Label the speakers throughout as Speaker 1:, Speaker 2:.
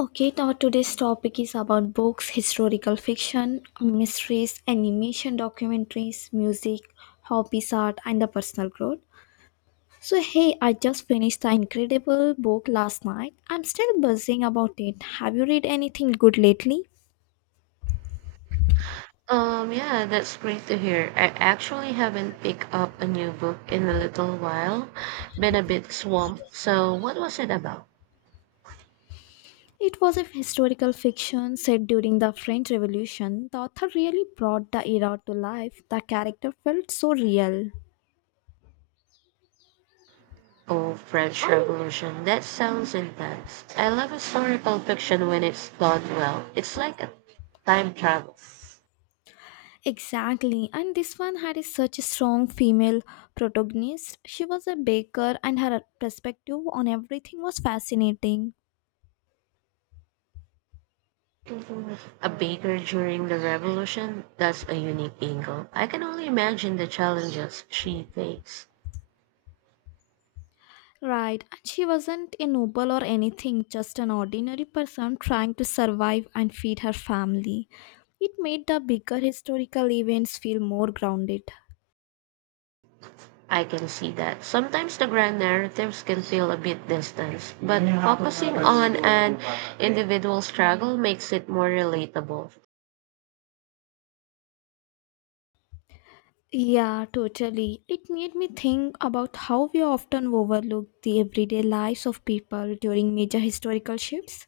Speaker 1: Okay, now today's topic is about books, historical fiction, mysteries, animation, documentaries, music, hobbies, art, and the personal growth. So, hey, I just finished the incredible book last night. I'm still buzzing about it. Have you read anything good lately?
Speaker 2: Yeah, that's great to hear. I actually haven't picked up a new book in a little while. Been a bit swamped. So, what was it about?
Speaker 1: It was a historical fiction set during the French Revolution. The author really brought the era to life. The character felt so real.
Speaker 2: Oh, French Revolution. That sounds intense. I love historical fiction when it's done well. It's like a time travel.
Speaker 1: Exactly, and this one had such a strong female protagonist. She was a baker, and her perspective on everything was fascinating.
Speaker 2: A baker during the revolution, that's a unique angle. I can only imagine the challenges she faced.
Speaker 1: Right, and she wasn't a noble or anything, just an ordinary person trying to survive and feed her family. It made the bigger historical events feel more grounded.
Speaker 2: I can see that. Sometimes the grand narratives can feel a bit distant, but focusing on an individual struggle makes it more relatable.
Speaker 1: Yeah, totally. It made me think about how we often overlook the everyday lives of people during major historical shifts.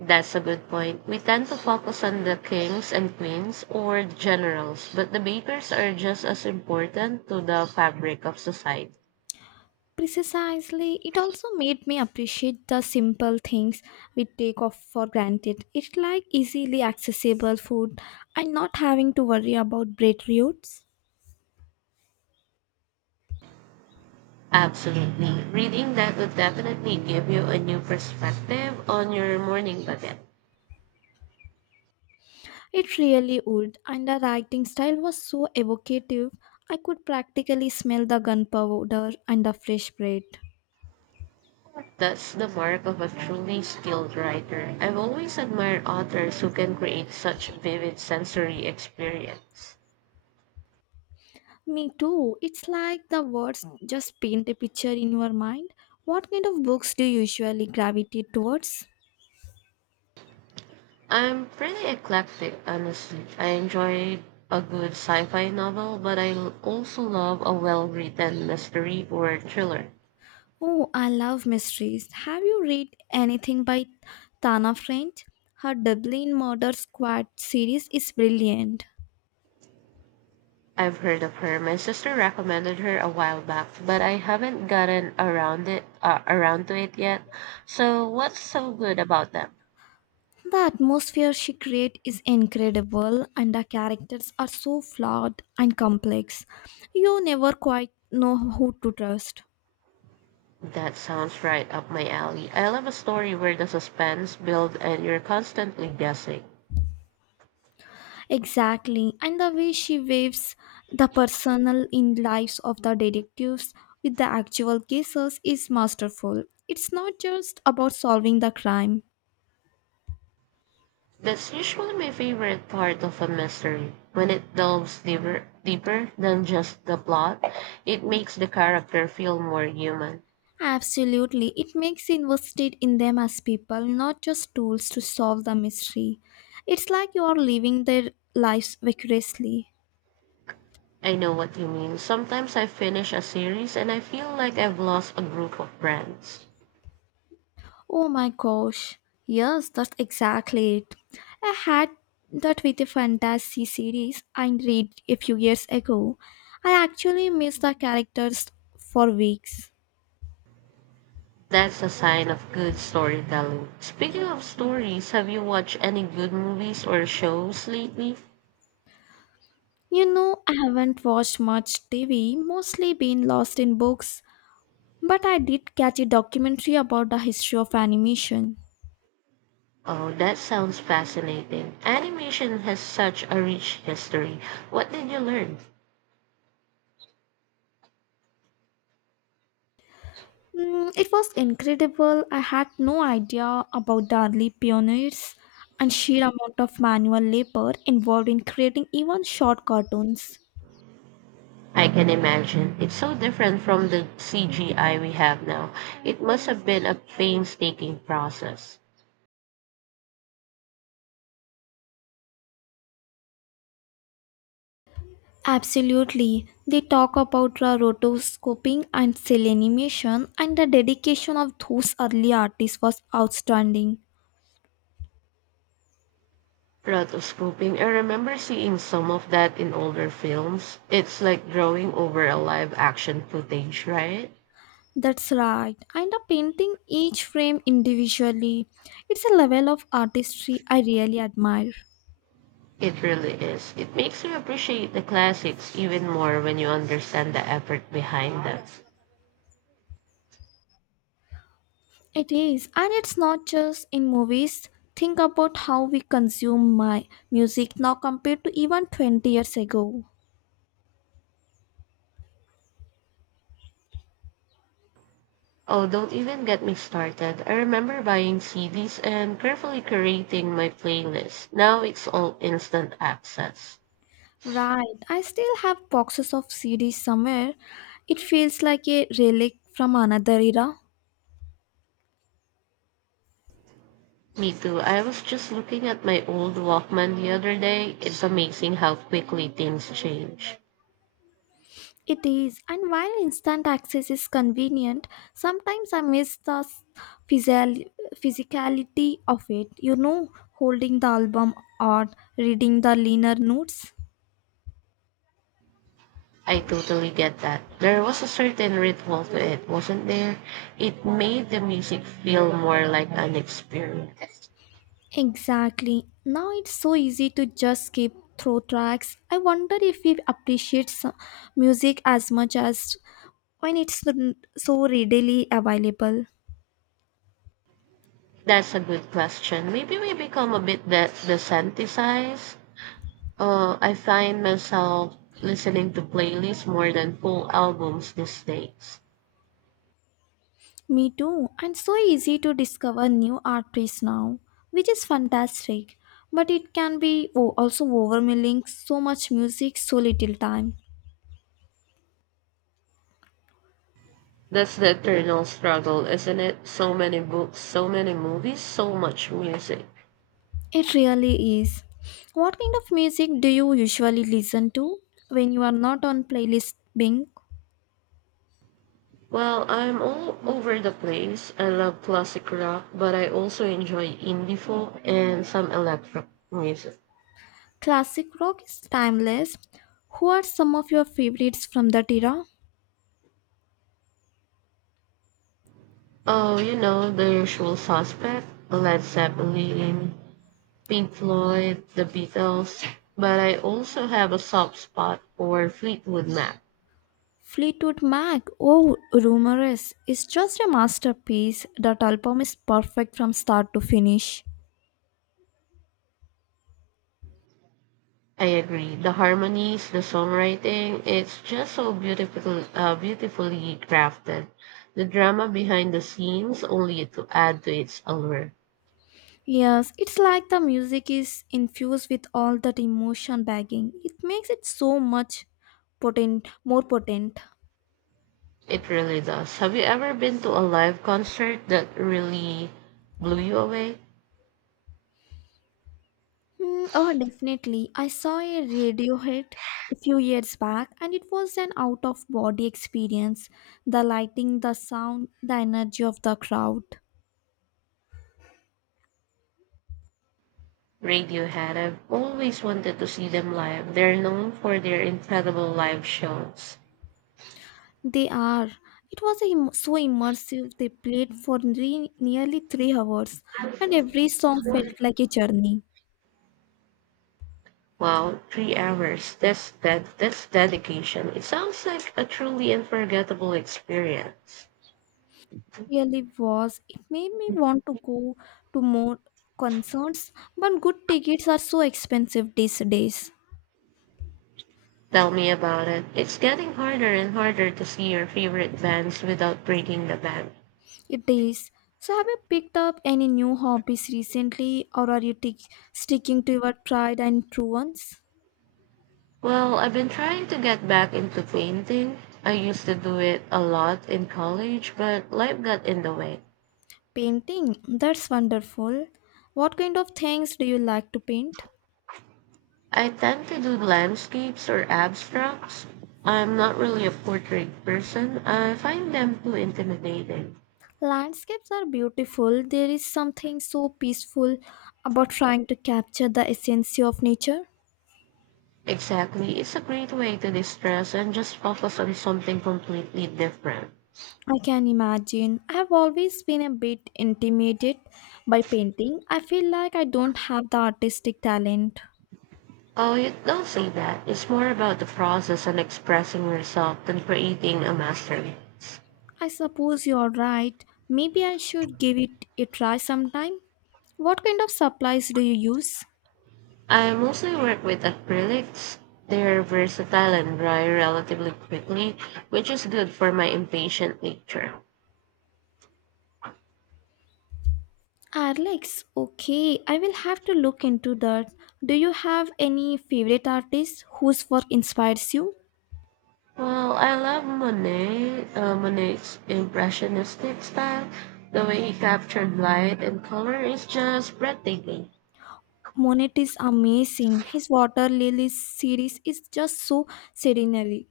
Speaker 2: That's a good point. We tend to focus on the kings and queens or the generals, but the bakers are just as important to the fabric of society.
Speaker 1: Precisely, it also made me appreciate the simple things we take off for granted. It's like easily accessible food and not having to worry about bread roots.
Speaker 2: Absolutely. Reading that would definitely give you a new perspective on your morning baguette.
Speaker 1: It really would, and the writing style was so evocative. I could practically smell the gunpowder and the fresh bread.
Speaker 2: That's the mark of a truly skilled writer. I've always admired authors who can create such vivid sensory experience.
Speaker 1: Me too. It's like the words just paint a picture in your mind. What kind of books do you usually gravitate towards?
Speaker 2: I'm pretty eclectic, honestly. I enjoy a good sci-fi novel, but also love a well-written mystery or thriller.
Speaker 1: Oh, I love mysteries. Have you read anything by Tana French? Her Dublin Murder Squad series is brilliant.
Speaker 2: I've heard of her. My sister recommended her a while back, but I haven't gotten around to it yet. So, what's so good about them?
Speaker 1: The atmosphere she creates is incredible, and the characters are so flawed and complex. You never quite know who to trust.
Speaker 2: That sounds right up my alley. I love a story where the suspense builds and you're constantly guessing.
Speaker 1: Exactly, and the way she waves the personal in lives of the detectives with the actual cases is masterful. It's not just about solving the crime.
Speaker 2: That's usually my favorite part of a mystery. When it deeper than just the plot, it makes the character feel more human.
Speaker 1: Absolutely. It makes you invested in them as people, not just tools to solve the mystery. It's like you are living their lives vicariously.
Speaker 2: I know what you mean. Sometimes I finish a series and I feel like I've lost a group of friends.
Speaker 1: Oh my gosh. Yes, that's exactly it. I had that with a fantasy series I read a few years ago. I actually missed the characters for weeks.
Speaker 2: That's a sign of good storytelling. Speaking of stories, have you watched any good movies or shows lately?
Speaker 1: You know, I haven't watched much TV, mostly been lost in books, but I did catch a documentary about the history of animation.
Speaker 2: Oh, that sounds fascinating. Animation has such a rich history. What did you learn?
Speaker 1: It was incredible. I had no idea about the early pioneers and sheer amount of manual labor involved in creating even short cartoons.
Speaker 2: I can imagine. It's so different from the CGI we have now. It must have been a painstaking process.
Speaker 1: Absolutely. They talk about the rotoscoping and cell animation, and the dedication of those early artists was outstanding.
Speaker 2: Rotoscoping. I remember seeing some of that in older films. It's like drawing over a live action footage, right?
Speaker 1: That's right. And the painting each frame individually. It's a level of artistry I really admire.
Speaker 2: It really is. It makes you appreciate the classics even more when you understand the effort behind them.
Speaker 1: It is, and it's not just in movies. Think about how we consume my music now compared to even 20 years ago.
Speaker 2: Oh, don't even get me started. I remember buying CDs and carefully curating my playlist. Now it's all instant access.
Speaker 1: Right, I still have boxes of CDs somewhere. It feels like a relic from another era.
Speaker 2: Me too. I was just looking at my old Walkman the other day. It's amazing how quickly things change.
Speaker 1: It is, and while instant access is convenient, sometimes I miss the physical- physicality of it. You know, holding the album or reading the liner notes.
Speaker 2: I totally get that. There was a certain ritual to it, wasn't there? It made the music feel more like an experience.
Speaker 1: Exactly. Now it's so easy to just skip through tracks. I wonder if we appreciate music as much as when it's so readily available.
Speaker 2: That's a good question. Maybe we become a bit desensitized. I find myself listening to playlists more than full albums these days.
Speaker 1: Me too. And so easy to discover new artists now, which is fantastic. But it can be also overwhelming so much music, so little time.
Speaker 2: That's the eternal struggle, isn't it? So many books, so many movies, so much music.
Speaker 1: It really is. What kind of music do you usually listen to when you are not on playlist Bing?
Speaker 2: Well, I'm all over the place. I love classic rock, but I also enjoy indie folk and some electro music.
Speaker 1: Classic rock is timeless. Who are some of your favorites from that era?
Speaker 2: Oh, you know, the usual suspect, Led Zeppelin, Pink Floyd, the Beatles. But I also have a soft spot for Fleetwood Mac.
Speaker 1: Fleetwood Mac, oh, Rumorous, is just a masterpiece. That album is perfect from start to finish.
Speaker 2: I agree. The harmonies, the songwriting, it's just so beautifully crafted. The drama behind the scenes only to add to its allure.
Speaker 1: Yes, it's like the music is infused with all that emotion bagging. It makes it so much more potent.
Speaker 2: It really does. Have you ever been to a live concert that really blew you away?
Speaker 1: Oh, definitely. I saw a radio hit a few years back and it was an out of body experience. The lighting, the sound, the energy of the crowd.
Speaker 2: Radiohead. I've always wanted to see them live. They're known for their incredible live shows.
Speaker 1: They are. It was so immersive. They played for nearly 3 hours and every song felt like a journey.
Speaker 2: Wow, 3 hours. That's that. That's dedication. It sounds like a truly unforgettable experience.
Speaker 1: Really was. It made me want to go to more concerts, but good tickets are so expensive these days.
Speaker 2: Tell me about it. It's getting harder and harder to see your favorite bands without breaking the bank.
Speaker 1: It is. So, have you picked up any new hobbies recently, or are you sticking to your tried and true ones?
Speaker 2: Well, I've been trying to get back into painting. I used to do it a lot in college, but life got in the way.
Speaker 1: Painting. That's wonderful. What kind of things do you like to paint?
Speaker 2: I tend to do landscapes or abstracts. I'm not really a portrait person. I find them too intimidating.
Speaker 1: Landscapes are beautiful. There is something so peaceful about trying to capture the essence of nature.
Speaker 2: Exactly. It's a great way to distress and just focus on something completely different.
Speaker 1: I can imagine. I have always been a bit intimidated by painting. I feel like I don't have the artistic talent.
Speaker 2: Oh, you don't say that. It's more about the process and expressing yourself than creating a masterpiece.
Speaker 1: I suppose you're right. Maybe I should give it a try sometime. What kind of supplies do you use?
Speaker 2: I mostly work with acrylics. They're versatile and dry relatively quickly, which is good for my impatient nature.
Speaker 1: Alex, okay, I will have to look into that. Do you have any favorite artist whose work inspires you?
Speaker 2: Well, I love Monet's impressionistic style. The way he captured light and color is just breathtaking.
Speaker 1: Monet is amazing. His Water Lilies series is just so serenely.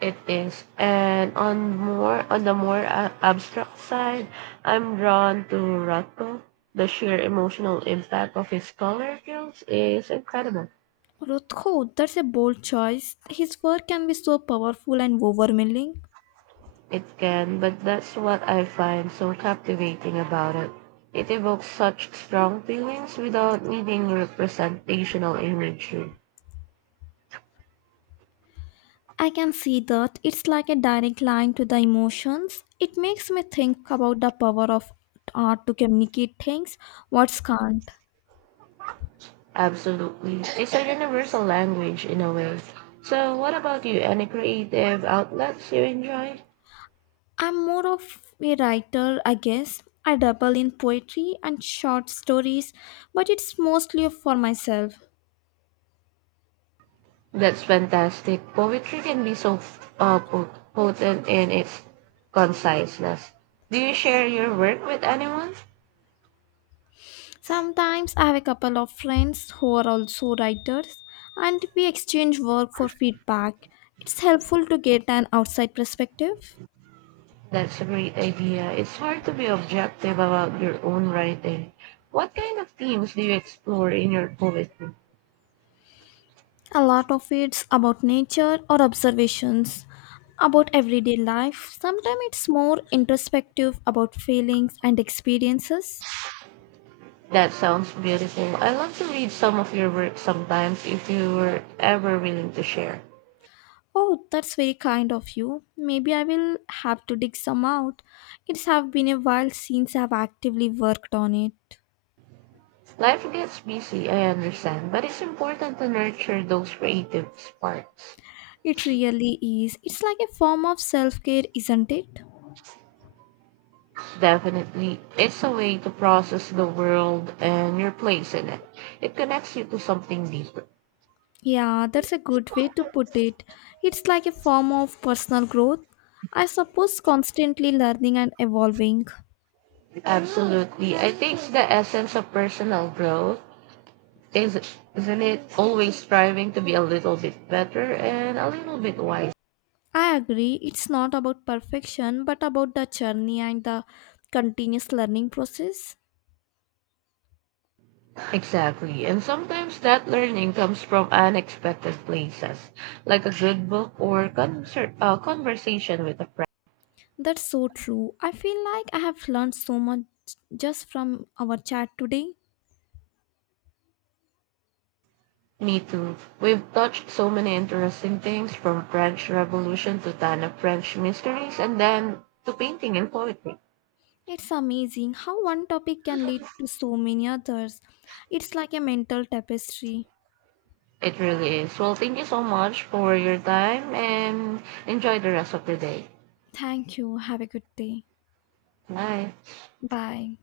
Speaker 2: It is. And on the more abstract side, I'm drawn to Rothko. The sheer emotional impact of his color films is incredible.
Speaker 1: Rothko, that's a bold choice. His work can be so powerful and overwhelming.
Speaker 2: It can, but that's what I find so captivating about it. It evokes such strong feelings without needing representational imagery.
Speaker 1: I can see that it's like a direct line to the emotions. It makes me think about the power of art to communicate things what's can't.
Speaker 2: Absolutely. It's a universal language in a way. So what about you? Any creative outlets you enjoy?
Speaker 1: I'm more of a writer, I guess. I dabble in poetry and short stories, but it's mostly for myself.
Speaker 2: That's fantastic. Poetry can be so potent in its conciseness. Do you share your work with anyone?
Speaker 1: Sometimes I have a couple of friends who are also writers, and we exchange work for feedback. It's helpful to get an outside perspective.
Speaker 2: That's a great idea. It's hard to be objective about your own writing. What kind of themes do you explore in your poetry?
Speaker 1: A lot of it's about nature or observations about everyday life. Sometimes it's more introspective about feelings and experiences.
Speaker 2: That sounds beautiful. I love to read some of your work sometimes if you were ever willing to share.
Speaker 1: Oh, that's very kind of you. Maybe I will have to dig some out. It's have been a while since I've actively worked on it.
Speaker 2: Life gets busy, I understand, but it's important to nurture those creative sparks.
Speaker 1: It really is. It's like a form of self-care, isn't it?
Speaker 2: Definitely. It's a way to process the world and your place in it. It connects you to something deeper.
Speaker 1: Yeah, that's a good way to put it. It's like a form of personal growth. I suppose constantly learning and evolving.
Speaker 2: Absolutely. I think the essence of personal growth is isn't it always striving to be a little bit better and a little bit wiser.
Speaker 1: I agree, it's not about perfection, but about the journey and the continuous learning process.
Speaker 2: Exactly. And sometimes that learning comes from unexpected places, like a good book or conversation with a
Speaker 1: That's so true. I feel like I have learned so much just from our chat today.
Speaker 2: Me too. We've touched so many interesting things from French Revolution to ton of French mysteries and then to painting and poetry.
Speaker 1: It's amazing how one topic can lead to so many others. It's like a mental tapestry.
Speaker 2: It really is. Well, thank you so much for your time and enjoy the rest of the day.
Speaker 1: Thank you. Have a good day.
Speaker 2: Bye.
Speaker 1: Bye.